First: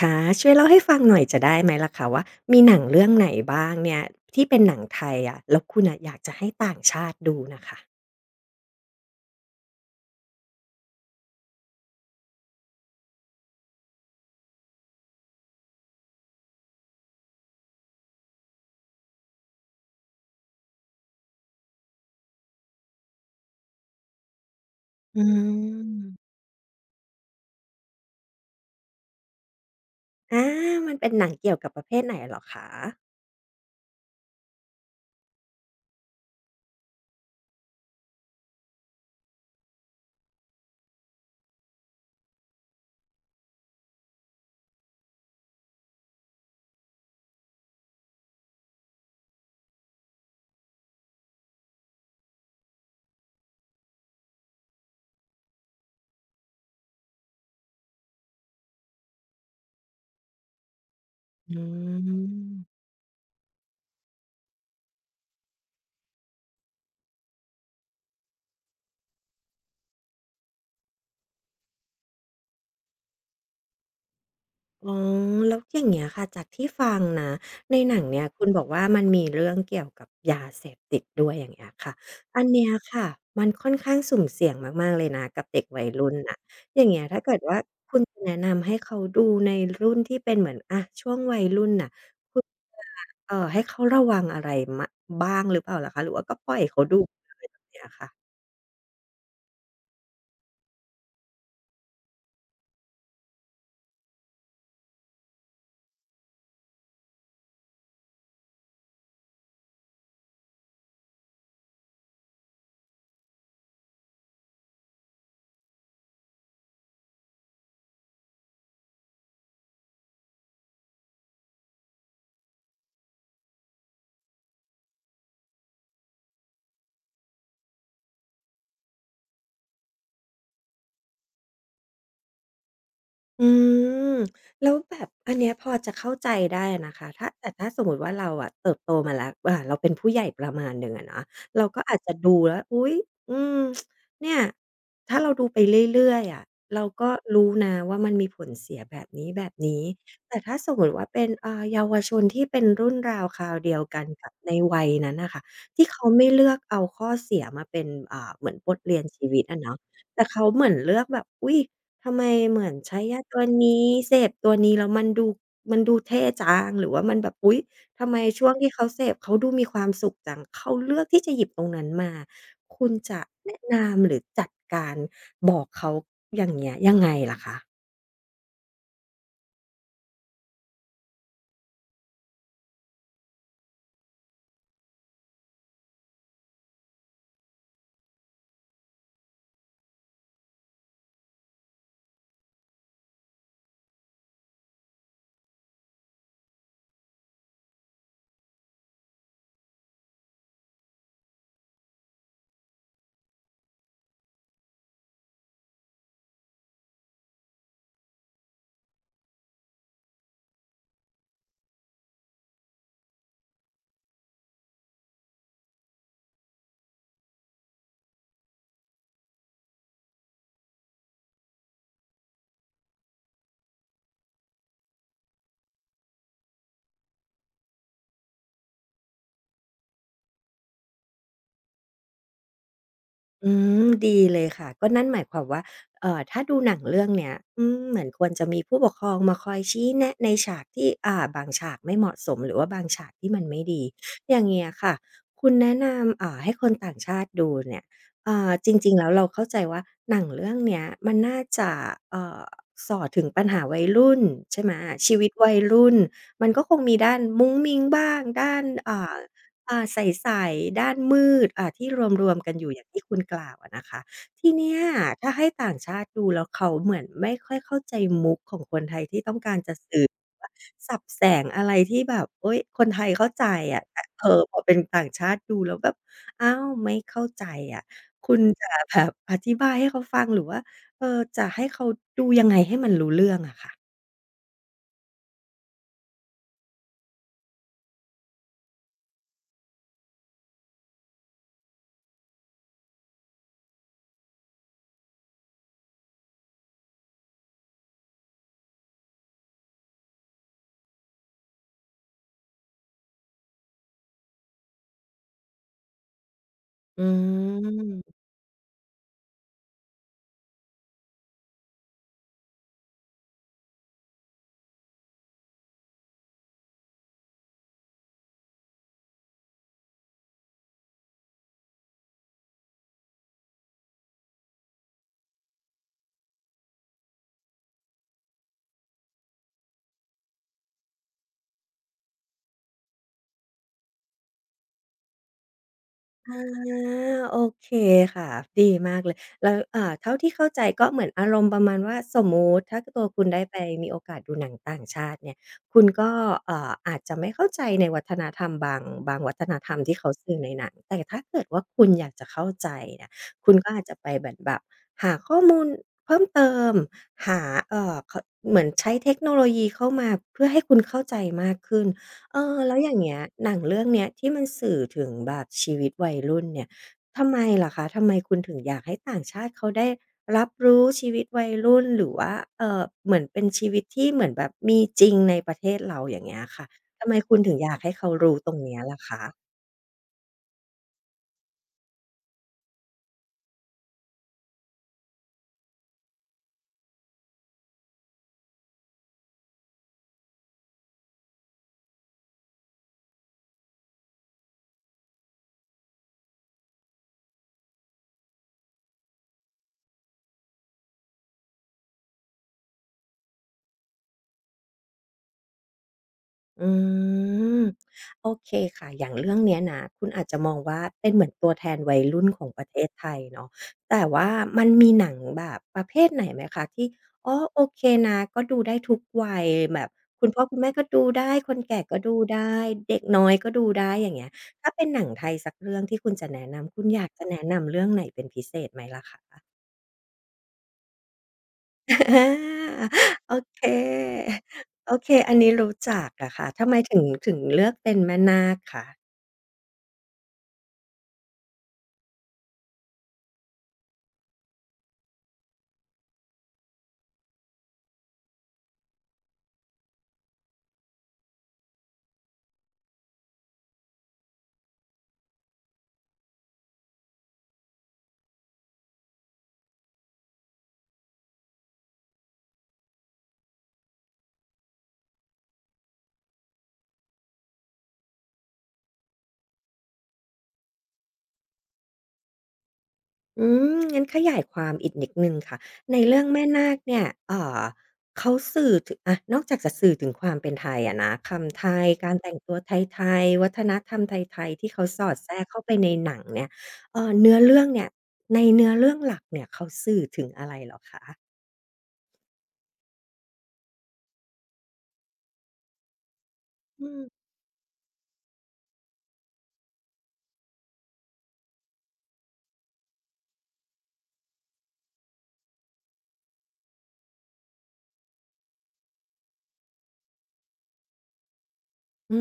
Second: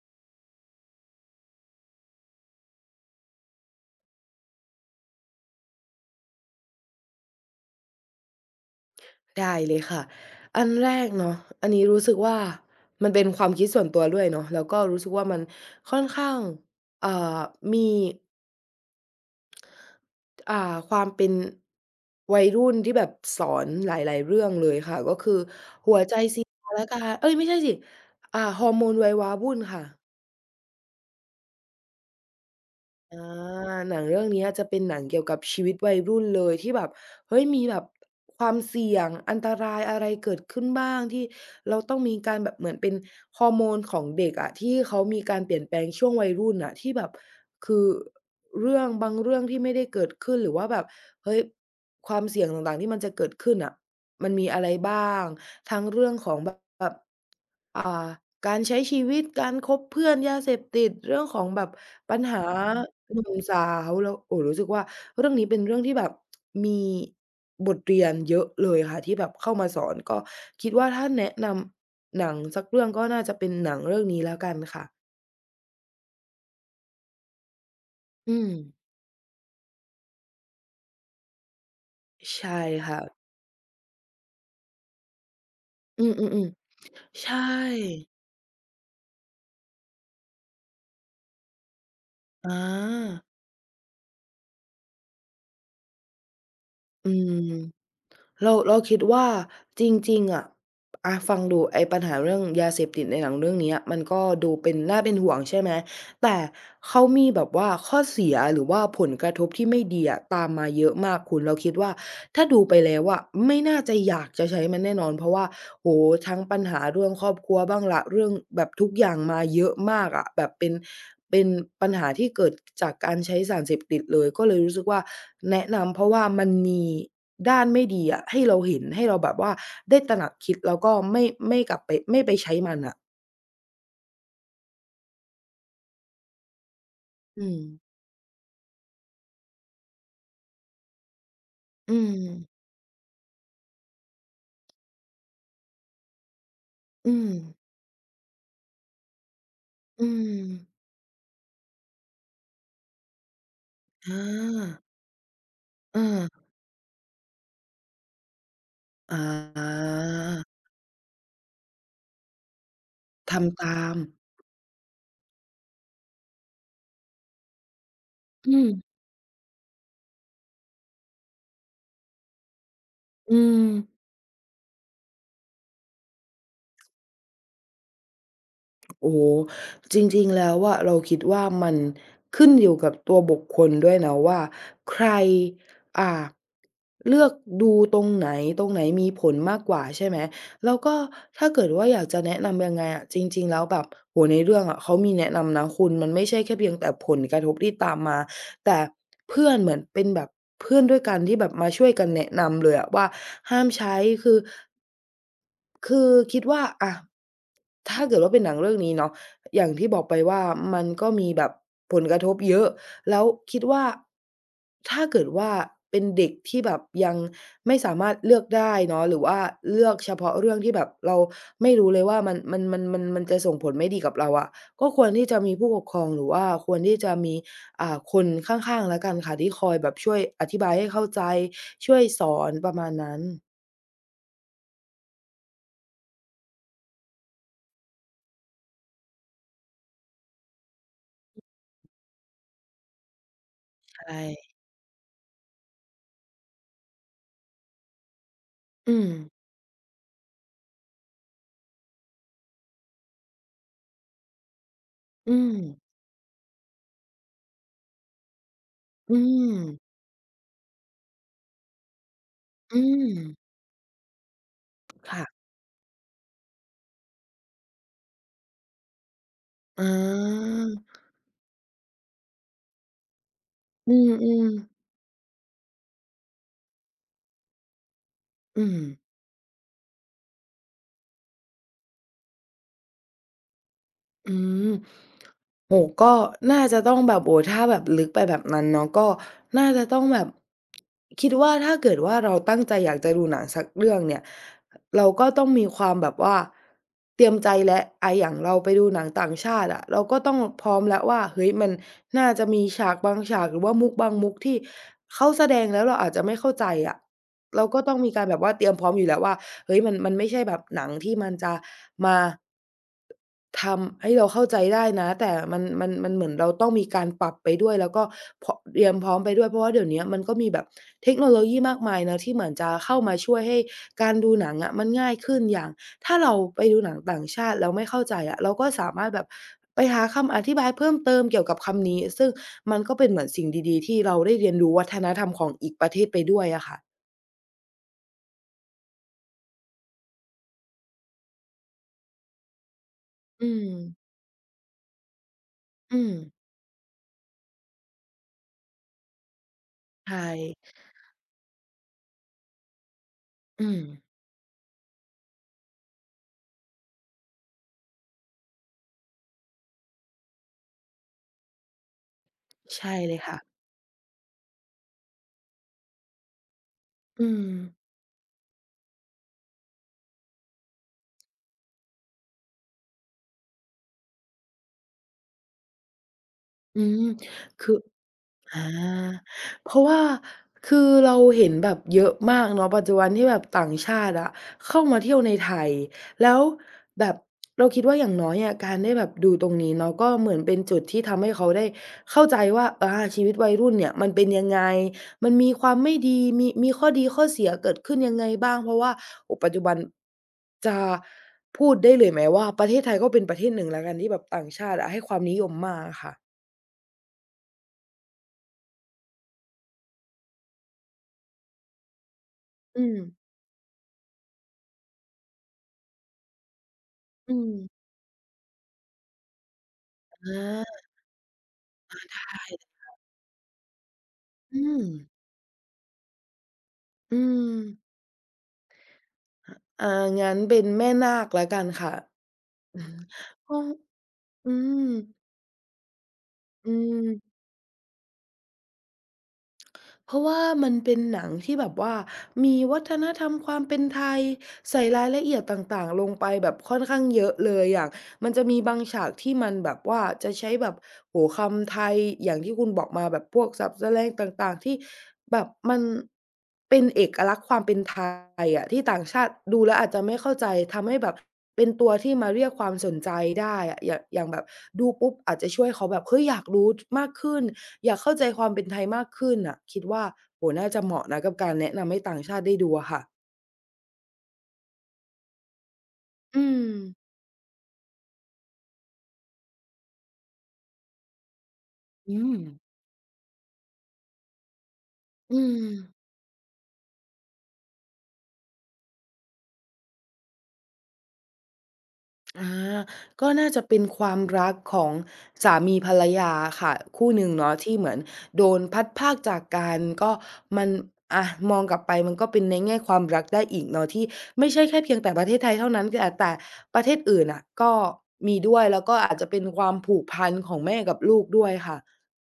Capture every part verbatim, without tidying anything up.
ค่ะช่วยเล่าให้ฟังหน่อยจะได้ไหมล่ะคะว่ามีหนังเรื่องไหนบ้างเนี่ยที่เป็นหนังไทยอะแล้วคุณน่ะอยากจะให้ต่างชาติดูน่ะค่ะได้เลยค่ะ อันแรกเนาะอันนี้รู้สึกว่ามันเป็นความคิดส่วนตัวด้วยเนาะแล้วก็รู้สึกว่ามันค่อนข้างอ่ามีอ่าความเป็นวัยรุ่นที่แบบสอนหลายๆเรื่องเลยค่ะ ก็อืคือหัวใจมศิลาและการเอ๊ยไม่ใช่สิอ่าฮอร์โมนวัยวาวุ่นค่ะ อามันเป็นหนังเกี่ยวกับประเภทไหนเหรอคะอาหนังเรื่องเนี้ยจะเป็นหนังเกี่ยวกับชีวิตวัยรุ่นเลยที่แบบเฮ้ยมีแบบความเสี่ยงอันตรายอะไรเกิดขึ้นบ้างที่เราต้องมีการแบบเหมือนเป็นฮอร์โมนของเด็กอะที่เขามีการเปลี่ยนแปลงช่วงวัยรุ่นน่ะที่แบบคือเรื่องบางเรื่องที่ไม่ได้เกิดขึ้นหรือว่าแบบเฮ้ยความเสี่ยงต่างๆที่มันจะเกิดขึ้นน่ะ มันมีอะไรบ้างทั้งเรื่องของแบบอ่าการใช้ชีวิตการคบเพื่อนยาเสพติดเรื่องของแบอืบปัญหาม หนุ่มสาวแล้วโอ้รู้สึกว่าเรื่องนี้เป็นเรื่องที่แบบมีบทเรียนเยอะเลยค่ะที่แบบเข้ามาสอนก็คิดว่าถ้าแนะนำหนังสักเรื่องก็น่าจะเป็นหนังเรื่องนี้แล้วกันค่ะอ๋อแล้วอย่างเงี้ยค่ะจากที่ฟังนะในหนังเนี่ยอืคุณมบอกว่ามันมีเรื่องเกี่ยวกับยาเสพติดด้วยอย่างเงี้ยค่ะอันใช่เนี้ยค่ะค่ะมันค่อนข้างสุ่มเสี่ยงมากๆเลยนะกับเด็กวัยอืรุ่นน่ะมอย่างๆเงี้ยถ้าๆเกิใช่ดว่าคุณจะแนะนำให้เขาดูในรุ่นที่เป็นเหมือนอะช่วงวัยรุ่นน่ะคุณอจะาเอ่อให้เขาระวังอะไรมะบ้างหรือเปล่าล่ะคะหรือว่าก็ปล่อยเขาดูอืเลยม แบบเนี้ยค่ะ เราเราคิดว่าจริงๆอะอาฟังดูไอ้ปัญหาเรื่องยาเสพติดในหนังเรื่องเนี้ยมันก็ดูเป็นน่าเป็นห่วงใช่ไหมแต่เขามีแบบว่าข้อเสียหรือว่าผลกระทบที่ไม่ดีอะตามมาเยอะมากคุณเราคิดว่าถ้าดูไปแล้วอะไม่น่าจะอยากจะใช้มันแน่นอนเพราะว่า โอ้โฮทั้งปัญหาเรื่องครอบครัวบ้างล่ะเรื่องแบบทุกอย่างมาเยอะมากอะแบบเป็นเป็นปัญหาที่เกิดจากการใช้สารเสพติดเลยก็เลยรู้สึกว่าแนะนำเพราะว่ามันมีด้านไม่ดีอะให้เราเห็นให้เราแบบว่าได้ตระหนักคิดแล้วก็ไม่ไม่กลับไปไม่ไปใช้มันน่ะอืมแล้วแบบอันเนี้ยพอจะเข้าใจได้นะคะถ้าอืแต่ถ้าสมมมติว่าเราอะเติบโตมาแล้วอ่าเราเป็นผู้ใหญ่ประมาณหนึ่งอะเนาะเราก็อือาจจะมดูแล้วอุ๊ยอืมเนี่ยถ้าเราดูไปเรื่อยๆอะเราก็อืมรู้นะว่ามันมีผลเสียแบบนี้อืๆแต่มถ้าสมมติว่าเป็นอ่าเยาวชนที่เป็นรุ่นราวคราวเดียวกันอกับในาวัยนั้นน่ะค่ะที่เขาไม่เอาเลือกเอาข้อเสียมาเป็นอ่าเหมือนบทเรียนอชีวิตอะเนาะาแต่เขาเหมือนเลือกแบบอุ๊ย ทำไมเหมือนใช้ยาตัวทำตานี้มเสพตัวนี้แล้วมันดูมันดูเท่จังหรือว่ามันแบบอุ๊ยทำไมช่วอืงที่เขามเสพเขาดูมีความสุขจังเขาเลือกที่จะหยิบตรงนั้นมาคุณจะอืม แนะนำหรือจัดการบอกเขาอย่างเงี้ยยังไงล่ะคะ โอ้โฮจริงๆแล้วอะเราคิดว่ามันขึ้นอยู่กับตัวบุคคลด้วยนะว่าใครอ่าเลือกดูตรงไหนตรงไหนมีผลมากกว่าใช่ไหมแล้วก็ถ้าเกิดว่าอยากจะแนะนำยังไงอะจริงๆแล้วแบบโอ้โฮในเรื่องอะเขามีแนะนำนะคุณมันไม่ใช่แค่เพียงแต่ผลกระทบที่ตามมาแต่เพื่อนเหมือนเป็นแบบเพื่อนด้วยกันที่แบบมาช่วยกันแนะนำเลยอะว่าห้ามใช้คือ คือคิดว่าอะถ้าเกิดว่าเป็นหนังเรื่องนี้เนาะอย่างที่บอกไปว่ามันก็มีแบบผลกระทบเยอะแล้วคิดว่าถ้าเกิดว่าเป็นเด็กที่แบบยังไม่สามารถเลือกได้เนาะหรือว่าเลือกเฉพาะเรื่องที่แบบเราไม่รู้เลยว่ามันมันมันมันมันจะส่งผลไม่ดีกับเราอะก็ควรที่จะมีผู้ปกครองหรือว่าควรที่จะมีอ่าคนข้างๆแล้วกันค่ะที่คอยแบบช่วยอธิบายให้เข้าใจช่วยสอนประมาณนั้นอืมดีเลยค่ะก็นั่นหมายความว่าเอ่อถ้าดูหนังเรื่องเนี้ยอืมเหมือนควรจะมีผู้ปกครองมาคอยชี้แนะในฉากที่อ่าบางฉากไม่เหมาะสมหรือว่าบางฉากที่มันไม่ดีใชอย่าง่เงี้ยค่ะคุณแนะนำอ่าให้คนต่างชาติดูเนี่ยอ่าจริอืงๆมแล้วเราเข้าใจว่าหนังเรื่องเนี้ยมันน่าจะเอ่อส่อถึงปัญหาวัยรุ่นใช่ไหมชีวิตอืวัม ยรุ่นมันก็คงมีด้านมุ้งมิ้งบ้างด้านอือ่า ม อ่าใสๆด้านมืดอ่าที่รวมๆกันอยู่อือย่างที่คุณกล่าม วอะนะคะทีเนี้ยถ้าค่ะให้ต่างชาติดูแล้วเขาเหมือนไม่ค่อยเข้าใจมุกของคนไทยที่ต้องการจะอ๋สื่อว่าอศัพท์แสงอะไรที่แบบโอ๊ยคนไทยเข้าใจอะอืแต่เออมพอเป็นๆต่างชาติดูแล้วแบบอ้าวไม่เข้าใจอะคุณอืจะม แบบอธิบายให้เขาฟังหรือว่าเออจะให้เขาดูยังไงให้มันรู้เรื่องอะค่ะอืมโอ้โฮก็น่าจะต้องแบบโอ้ถ้าแบบลึกไปแบบนั้นเนาะก็น่าจะต้องแบบคิดว่าถ้าเกิดว่าเราตั้งใจอยากจะดูหนังสักเรื่องเนี่ยเราก็ต้องมีความแบบว่าเตรียมใจแล้วอาอย่างเราไปดูหนังต่างชาติอะเราก็ต้องพร้อมแล้วว่าเฮ้ยมันน่าจะมีฉากบางฉากหรือว่ามุกบางมุกที่เขาแสดงแล้วเราอาจจะไม่เข้าใจอะอืเราก็ต้องมีม การแบบว่าเตรียมพร้อมอยู่แล้วว่าเฮ้ยมันมันไม่ใช่แบบหนังที่มันจะมา ทำให้เราเข้าใจได้นะแต่มันมันมันเหมือนเราต้องมีการปรับไปด้วยแล้วก็พเตรียมพร้อมไปด้วยเพราะว่าเดี๋ยวเนี้ยมันก็มีแบบเทคโนโลยีมากมายเนาะที่เหมือนจะเข้ามาช่วยให้การดูหนังอะมันง่ายขึ้นอย่างถ้าเราไปดูหนังต่างชาติแล้วไม่เข้าใจอะเราก็สามารถแบบไปหาคำอธิบายเพิ่มเติมเกี่ยวกับคำนี้ซึ่งมันก็เป็นเหมือนสิ่งดีๆที่เราได้เรียนรู้วัฒนธรรมของอีกประเทศไปด้วยอะ อค่ะาโอเคค่ะดีมากเลยแล้วอ่าเท่าที่เข้าใจก็เหมือนอารมณ์ประมาณว่าสมมุติถ้าตัวคุณได้อืไปมมีโอกาสดูหนังต่างชาติเนี่ยคุณอืก็มเอ่ออาจจะไม่เข้าใจในวัฒนธรรมบางบางวัฒนธรรมที่เขาใช่สื่อในหนังแต่ถ้าเกิดว่าคุณอยากจะเข้าใจเนี่ยคุณก็อืมอาจจะไปเหมือนแบบหาข้อมูลเพิ่มเติมหาเอ่อเขาเหมือนใช้เทคโนโลยีเข้ามาเพื่อให้คุณเข้าใจมากขึ้น เออแล้วอใช่ย่างเลเงี้ยยค่ะหนังเรื่องเนี้ยที่มันสื่อถึงแบบชีวิตวัยรุ่นเนี่ยทำอืไมมเหรอคะทำไมคุณถึงอยากให้ต่างชาติเขาได้รับรู้ชีวิตวัยรุ่นหรือว่าเอ่อเหมือนเป็นชีวิตที่เหมือนแบบมีจริงในประเทศเราอย่างเงี้ยค่ะอืมทำไมคุณถึงอคืยาอ กให้เขารู้ตรอางเนี้ยล่ะคะ เพราะว่าคือเราเห็นแบบเยอะมากเนาะปัจจุบันที่แบบต่างชาติอะเข้ามาเที่ยวในไทยแล้วแบบเราคิดว่าอย่างน้อยอะการได้แบบดูตรงนี้เนาะก็เหมือนเป็นจุดที่ทำให้เขาได้เข้าใจว่าอาชีวิตวัยรุ่นเนี่ยมันเป็นยังไงมันมีความไม่ดีมีมีข้อดีข้อเสียเกิดขึ้นยังไงบ้างเพราะว่าโอ้ปัจจุบันจะพูดได้เลยไหมว่าประเทศไทยก็เป็นประเทศหนึ่งแล้วกันที่แบบต่างชาติอะให้ความนิยมมากอะค่ะอืมโอเคค่ะอย่างเรื่องเนี้ยนะคุณอาจจะมองว่าเป็นเหมือนตัวแทนวัยรุ่นของประเทอืศมไทยเนาะแต่ว่ามันมีหนังแบบประเภทไหนไหมคะที่อ๋อือโอเคมนะก็ดูได้ทุกวัยแบบคุณพ่อคุณแม่ก็อา ดูได้คนแก่ก็ดูได้เด็กน้อยก็ดูได้อย่างเงี้ยอืถ้ามเป็นหนังไทยสักเรื่องที่คุณจะแนะนำคุณอยากอืจะแนะมนำเรื่องไหนเป็นพิเศษไหมล่ะคะ อ่างั้นเป็นแม่นาคแล้วกัน ค่ะ อา อืมโอก็เคอืมโอเคอันนี้รู้จักอะค่ะทำอืไมถึงถึงม เลือกเป็นแม่นาคคะเพราะว่ามันเป็นหนังที่แบบว่ามีวัฒนธรรมความเป็นไทยใส่รายละเอียดต่างๆลงไปแบบค่อนข้างเยอะเลยอย่างมันจะมีบางฉากที่มันแบบว่าจะใช้แบบโอ้โฮคำไทยอย่างที่คุณบอกมาแบบพวกศัพท์แสแลงต่างๆที่แบบมันเป็นเอกลักษณ์ความเป็นไทยอะที่ต่างชาติดูแล้วอาจจะไม่เข้าใจทำให้แบบเป็นตัวที่มาเรียกความสนใจได้อะอย่างอย่างแบบดูปุ๊บอาจจะช่วยเขาแบบเฮ้ยอยากรู้จมากขึ้น อยากเข้าใจความเป็นไทยมากขึ้นน่ะคิดว่าโอ้โฮน่าจะเหมาะนะกับการแนะนำให้ต่างชาติได้ดูอะค่ะอืมงั้นขยายความอีกนิดหนึ่งค่ะในเรื่องอืแม่มนาคเนี่ยเอ่อเขาสื่อถึงอะนอกจากจะสื่อถึงความเป็นไทยอะนะคำไทยการอืแต่งมตัวไทยๆวัฒนธรรมไทยๆที่เขาสอดแทรอืกเข้าไปในมหนังเนี่ยเอ่อเนื้อเรื่องเนี่ยในเนื้อเรื่องหลักเนี่ยเขาสื่อถึงอะไรเหรอคะอาก็น่าจะเป็นความรักของสามีภรรยาค่ะอืม คู่หนึ่งเนาะที่เหมือนโดนพัดพรากจากกันก็มันอะมองกลับไปมันก็เป็นในแง่ความรักได้อีกเนาะที่ไม่ใช่แค่เพียงแต่ประเทศไทยเท่านั้นแต่แต่ประเทศอื่นน่ะก็มีด้วยแล้วก็อาจจะเป็นความผูกพันของแม่กับลูกด้วยค่ะอื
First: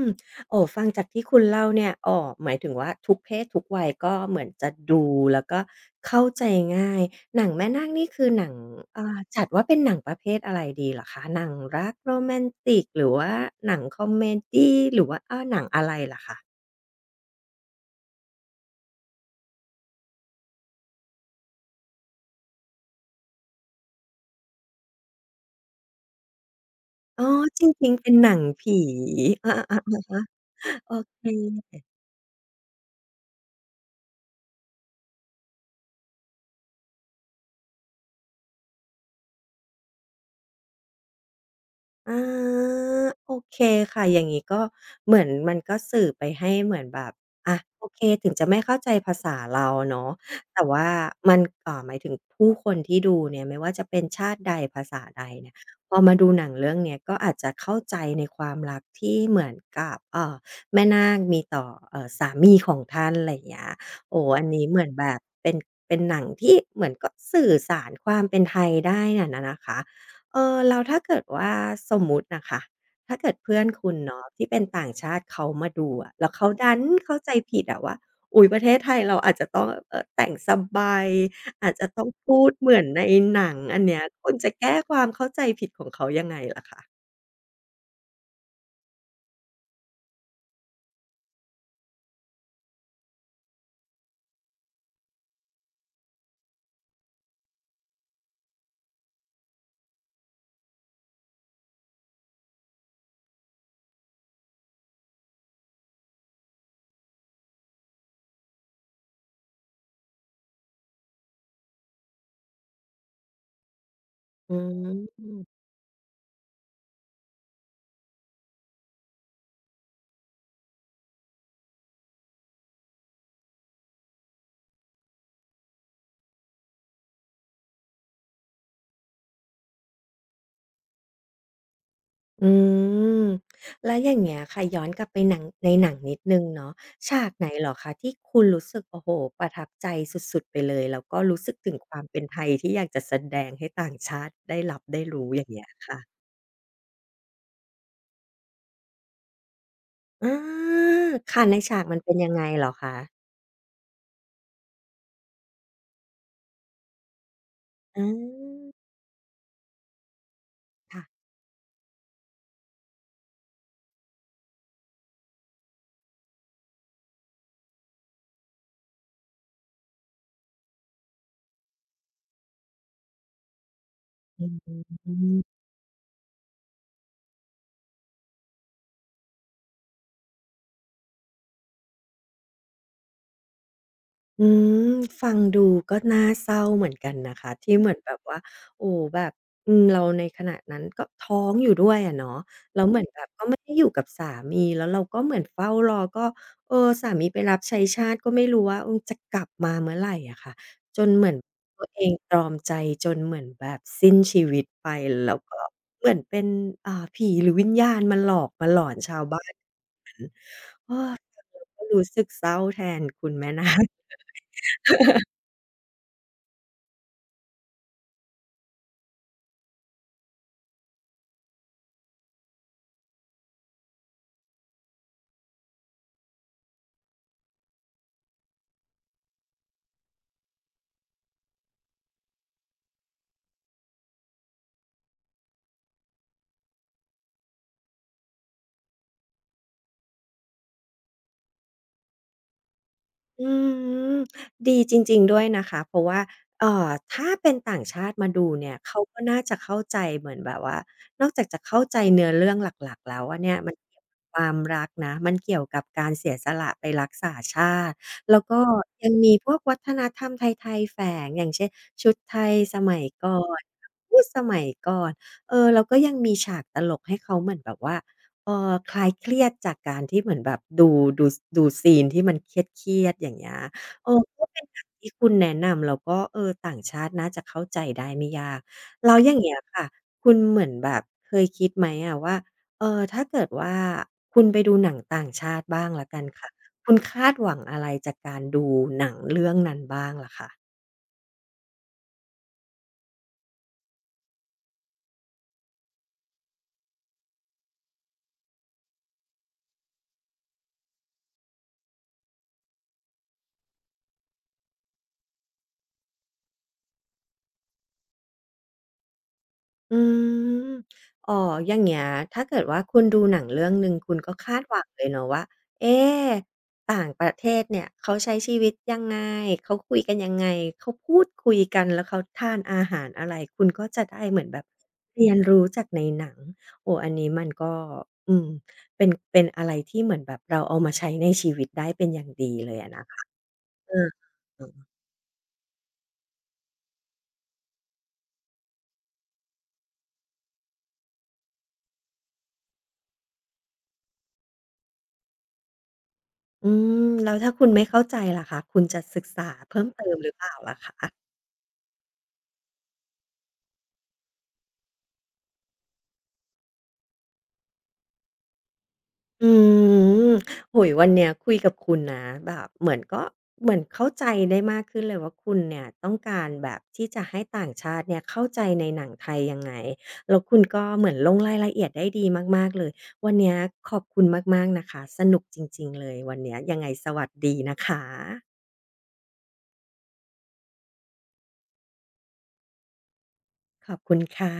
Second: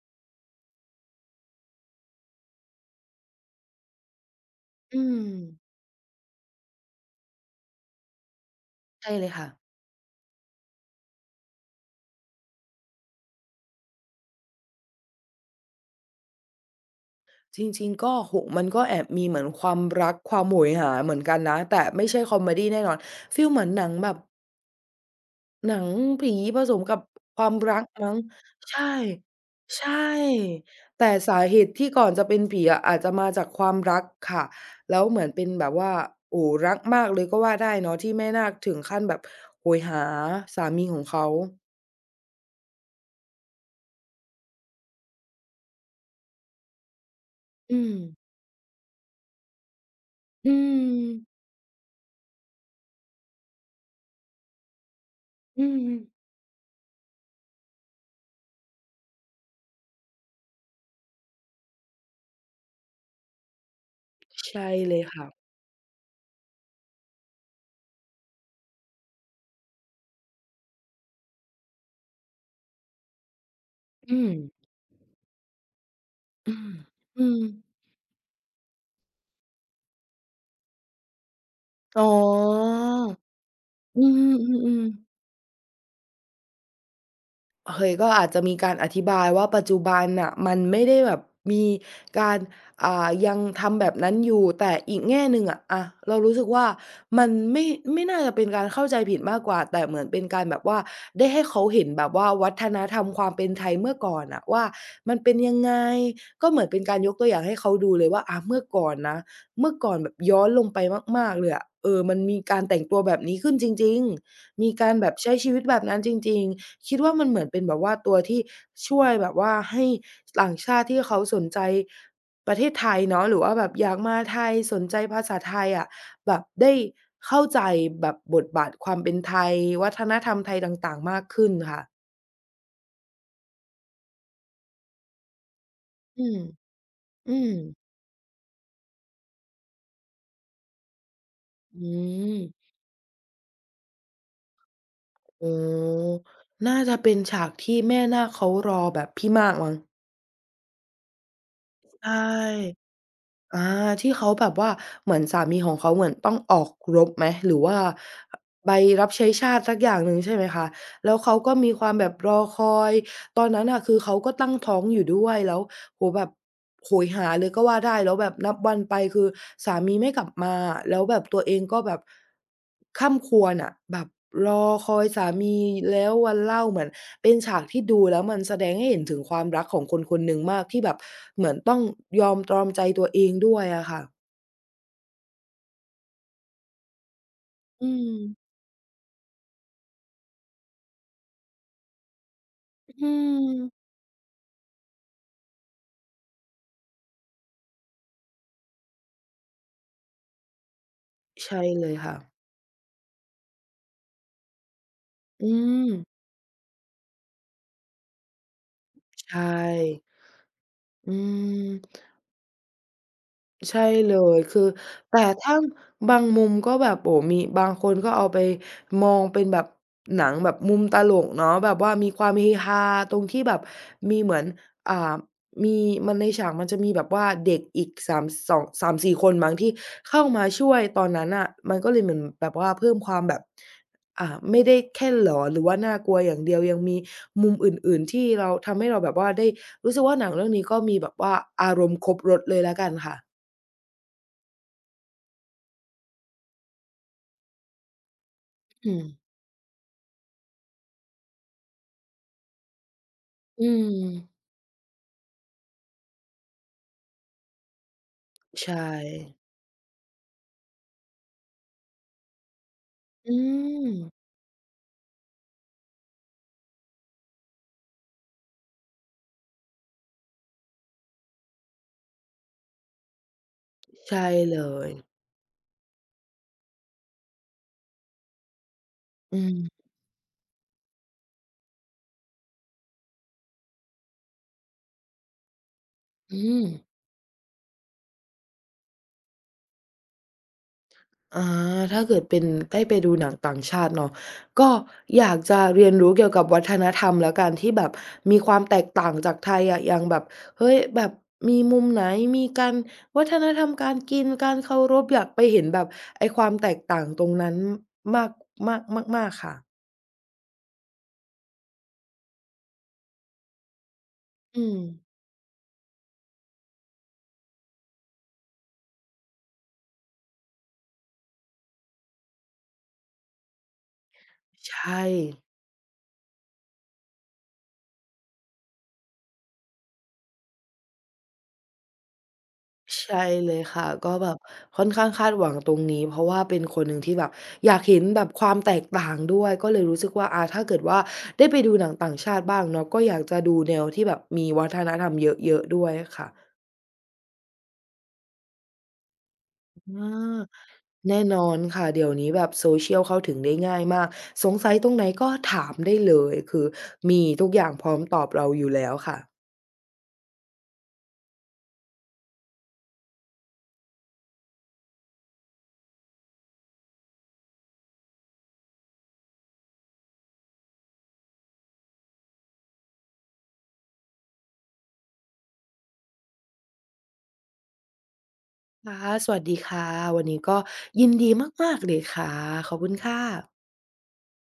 มโอ้ฟังจากที่คุณเล่าเนี่ยอ๋อหมายถึงว่าทุกเพศทุกวัยก็เหมือนจะดูอืมแล้วก็เข้าใจง่าย หนังแม่นาคนี่คือหนังใช่อ่าเลยจัดค่ะ ว่าเป็นหนังประเภทอะไรดีเหรอคะ หนังรักโรแมนติกหรือว่าหนังคอมเมดีหรือว่าอาหนังอะไรเหรอคะจริงๆก็โอ้โฮมันก็แอบมีเหมือนความรักความโหยหาเหมือนกันนะแต่ไม่ใช่คอเมดีแน่นอนฟีลเหมือนหนังแบบหนังผีผสมกับอ๋อความจรักริงๆเป็มั้นงหนังผี ใช่ อาๆใช่ๆอะฮะโอแต่เสาเหตุค ที่ก่อนจะเป็นผีอะอาจจะมาจากความรักค่ะแล้วเหมือนเป็นแบบว่าโอ้โฮรักมากเลยก็ว่าได้เนาะที่แม่นาคถึงขั้นแบบโหยหาสามีของเขาอาโอเคค่ะอย่างงี้ก็เหมือนมันก็สื่อไปให้เหมือนแบบอะอืโอมเคถึงจะไม่เข้าใจภาษาเราเนาะอืแต่ว่ามัมนอ่าหมายถึงผู้คนที่ดูเนี่ยไม่ว่าจะเป็นชาติใดภาษาใดเนี่ยอืมพอมาดูหนังเรื่องเนี้ยก็อาจจะเข้าใจในความรักที่เหมือนกับเอ่อแม่นาคมีต่อเอ่อสามีของท่านไรเงี้ยโอ้อันนี้ใช่เหมือนเลยแบบค่ะเป็นเป็นหนังที่เหมือนก็สื่อสารความเป็นไทยได้น่ะนะนะคะ เออแล้วถ้าเกิดว่าสมมุติน่ะค่ะถ้าเกิดเพื่อนคุณอืเนาะมที่เป็นต่างชาติเขามาดูอะแล้วเขาอืมดันเข้าอืใจม ผิดอะว่าอุ๊ยประเทศไทยเราอาจจะต้องเอ่อแต่งสบายอาจจะอ๋ต้องพูดเหอมือนในหนังอันเนี้อืยคุณจะแก้มคๆๆวามๆเข้าใจผิดของเขายังไงล่ะคะเฮ้ยก็อาจจะมีการอธิบายว่าปัจจุบันน่ะมันไม่ได้แบบมีการอ่ายังทำแบบนั้นอยู่ แต่อีกแง่หนึ่งอะอะเรารู้สึกว่ามันไม่ไม่น่าจะเป็นการเข้าใจผิดมากกว่า แต่เหมือนเป็นการแบบว่าได้ให้เขาเห็นแบบว่าวัฒนธรรมความเป็นไทยเมื่อก่อนน่ะว่ามันเป็นยังไง ก็เหมือนเป็นการยกตัวอย่างให้เขาดูเลยว่าอาเมื่อก่อนนะเมื่อก่อนแบบย้อนลงไปมากๆเลยอะเออมันมีการแต่งตัวแบบนี้ขึ้นจริงอืๆ มีการแบบใช้ชีม วิตแบบนั้นจริงๆ คิดว่ามันเหมือนเป็นแบบว่าตัวที่ช่วยแบบว่าให้ต่างชาติที่เขาสนใจประเทศไทยเนาะหรือว่าแบบอยากมาไทยสนใจภาษาไทยอะแบบได้เข้าใจแบบบทบาทความเป็นไทยวัฒนธรรมไทยต่างๆมากขึ้นค่ะอืมแล้วอย่างเงี้ยค่ะย้อนกลับไปหนังในหนังนิดอืมนึงเนาะฉากอืไหนมเหรอคะที่คุณรู้สึกโอ้โหประทับใจสุดๆไปเลยแล้วก็รู้สึกถึงอืความเป็นมไทยที่อยากจะแสดงให้ต่างชาติได้รับได้รู้ออ๋ย่าองเงี้ยค่ะน่าจะเป็นฉากที่แม่นาคเขารอแบบพี่มากมั้งอาค่ะในฉากมันใช่ เป็นยังไงเหรอคะอาที่เขาแบบว่าเหมือนสามีของเขาเหมือนต้องออกรบไหมหรือว่าอาใบรับใช้ชาติสักอย่างหนึ่งใช่ไหมคะแล้วค่ะเขาก็มีความแบบรอคอยตอนนั้นน่ะคือเขาก็ตั้งท้องอยู่ด้วยแล้ว โอ้โฮแบบโหยหาเลยก็ว่าได้แล้วแบบนับวันไปคือสามีไม่กลับมาแล้วแบบตัวเองก็แบบคร่ำครวญอะแบบรอือคอยสามีม แล้ววันเล่าเหมือนเป็นฉากที่ดูแล้วมันแสดงให้เห็นถึงความรักของคนคนหนึ่งมากที่แบบเหมือนต้องยอมตรอมใจตัวเองด้วยอะค่ะอืมฟังดูก็น่าเศร้าเหมือนกันนะคะที่อืเหมือนแบบว่ามโอ้โฮแบบอืมเราในขณะนั้นก็ท้องอยู่ด้วยอะเนาะแล้วเหมือือนแบบก็ไม่ได้อยู่มกับสามีแล้วเราก็เหมือนเฝ้ารอก็เออสามีไปรับใช้ชาติก็ไม่รู้ว่าเออจะกลับมาเมื่อไหรอะค่ะจนเหมือนใช่ตัเลวยเองค่ะตรอมใจจนเหมือนแบบสิ้นชีวิตไปแล้วอืก็เหมือนมเป็นอ่าผีหรือวิญญาณมาหลอกมาหลอนชาวใชบ้าน่เอออืฟังแล้วม ก็รู้สึกเศร้าแทนคุณแม่นาใช่ค เลยคือแต่ถ้าบางมุมก็แบบโอ้โฮมีบางคนก็เอาไปมองเป็นแบบหนังแบบมุมตลกเนาะแบบว่ามีความเฮฮาตรงที่แบบมีเหมือนอ่ามีมันในฉากมันจะมีแบบว่าเด็กอีกสามสองสามสีสี่คนมั้งที่เข้ามาช่วยตอนนั้นน่ะมันก็เลยเหมือนแบบว่าเพิ่มความแบบอ่าไม่ได้แค่หลอนหรือว่าน่ากลัวอย่างเดียวยังมีมุมอื่นๆที่เราทำให้เราแบบว่าได้รู้สึกว่าหนังเรื่องนี้ก็มีแบบว่าอารมณ์ครบรสเลยแล้วกันค่ะ อืมดีจริงๆด้วยนะคะเพราะว่าเอ่อถ้าเป็นต่างชาติมาดูเนี่ยอืเขามก็น่าจะเข้าใจเหมือนแบบว่านอกจากจะเข้าใจเนื้อเรื่องหลักๆแล้วอะเนี่ยอืมันมเกี่ยวกับความรักนะมันเกี่ยวกับการเสียสละไปรักษาชาติแล้วก็ใช่ยังมีพวกวัฒนธรรมไทยๆแฝงอย่างเช่นชุดไทยสมัยก่อือนมคำพูดสมัยก่อนเออแล้วก็ยังมีฉากตลกให้เขาเหมือนแบบว่า เอ่อคลายเครียดจากการที่เหมือนแบบดูดูซดูซีนที่มันเครียดๆอย่างเงี้ยเออใช่ก็เลเป็นหนังยที่คุณแนะนำแล้วก็เออต่างชาติน่าจะเข้าใจได้ไม่ยากแล้วอย่าอืงเงี้ยค่ะมคุณเหมือนแบบเคยคิดไหมอะว่าเอ่อถ้าเกิดว่าคุณไปดูหนังต่างชาติบ้างแล้วกันอืค่ะมคุณคาดหวังอะไรจากการดูหนังเรื่องนั้นบ้างล่ะคะ อาถ้าเกิดเป็นได้ไปดูหนังต่างชาติเนาะก็อยากจะเรียนรู้เกี่ยวกับวัฒนธรรมแล้วกันที่แบบมีความแตกต่างจากไทยอะอย่างแบบเฮ้ยแบบมีมุมไหนมีการวัฒนธรรมการกินการเคารพอยากไปเห็นแบบไอ้ความแตกต่างตรงนั้นมากมากมากๆค่ะอืมอ๋ออย่างเงี้ยถ้าเกิดว่าคุณดูหนังเรื่องหนึ่งคุณก็คาดอืหมวังเลยเนาะว่าเอ๊ต่างประเทศเนี่ยเขาใช้ชีวิตยังไงเขาคุยกันยังไงเขาพูดคุยกันแล้วเขาทานอาหารอะไร คุณก็จะได้เหมือนแบบใช่ เรียนรู้จากในหนังโอ้อันนี้มันก็ อืม เป็นเป็นอะไรที่เหมือนแบบเราเอามาใช้ในชีวิตได้เป็นอย่างดีเลยอะนะใช่คะเลยค่ะเออก็แบบค่อนข้างคาดหวังตรงนี้เพราะว่าเป็นคนหนึ่งที่แบบอยากเห็นแบบความแตกต่างด้วยก็เลยรู้สึกว่าอาถ้าเกิดว่าได้ไปดูหนังต่างชาติบ้างเนาะก็อยากจะดูแนวที่แบบมีวัฒนธรรมเยอะๆด้วยค่ะอืม แล้วถ้าคุณไม่เข้าใจล่ะคะคุณจะศึกษาเพิ่มอเติมหรือเปล่าาล่ะคะ แน่นอนค่ะเดี๋ยวนี้แบบ Social เข้าถึงได้ง่ายมากสงสัยตรงไหนก็ถามได้เลยคือมีทุกอย่างพร้อมตอบเราอยู่แล้วค่ะอืมโอ้โฮวันเนี้ยคุยกับคุณนะแบบเหมือนก็เหมือนเข้าใจได้มากขึ้นเลยว่าคุณเนี่ยต้องการแบบที่จะให้ต่างชาติเนี่ยเข้าใจในหนังไทยยังไงแล้วคุณก็เหมือนลงรายละเอียดได้ดีมากๆเลยวันเนี้ยขอบคุณมากๆนะคะสนุกจริงๆเลยวันเนี้ยยังไงสวัสดีนะคะค่ะสวัสดีค่ะวันนี้ก็ยินดีมากๆเลยค่ะขอบคุณค่ะขอบคุณค่ะ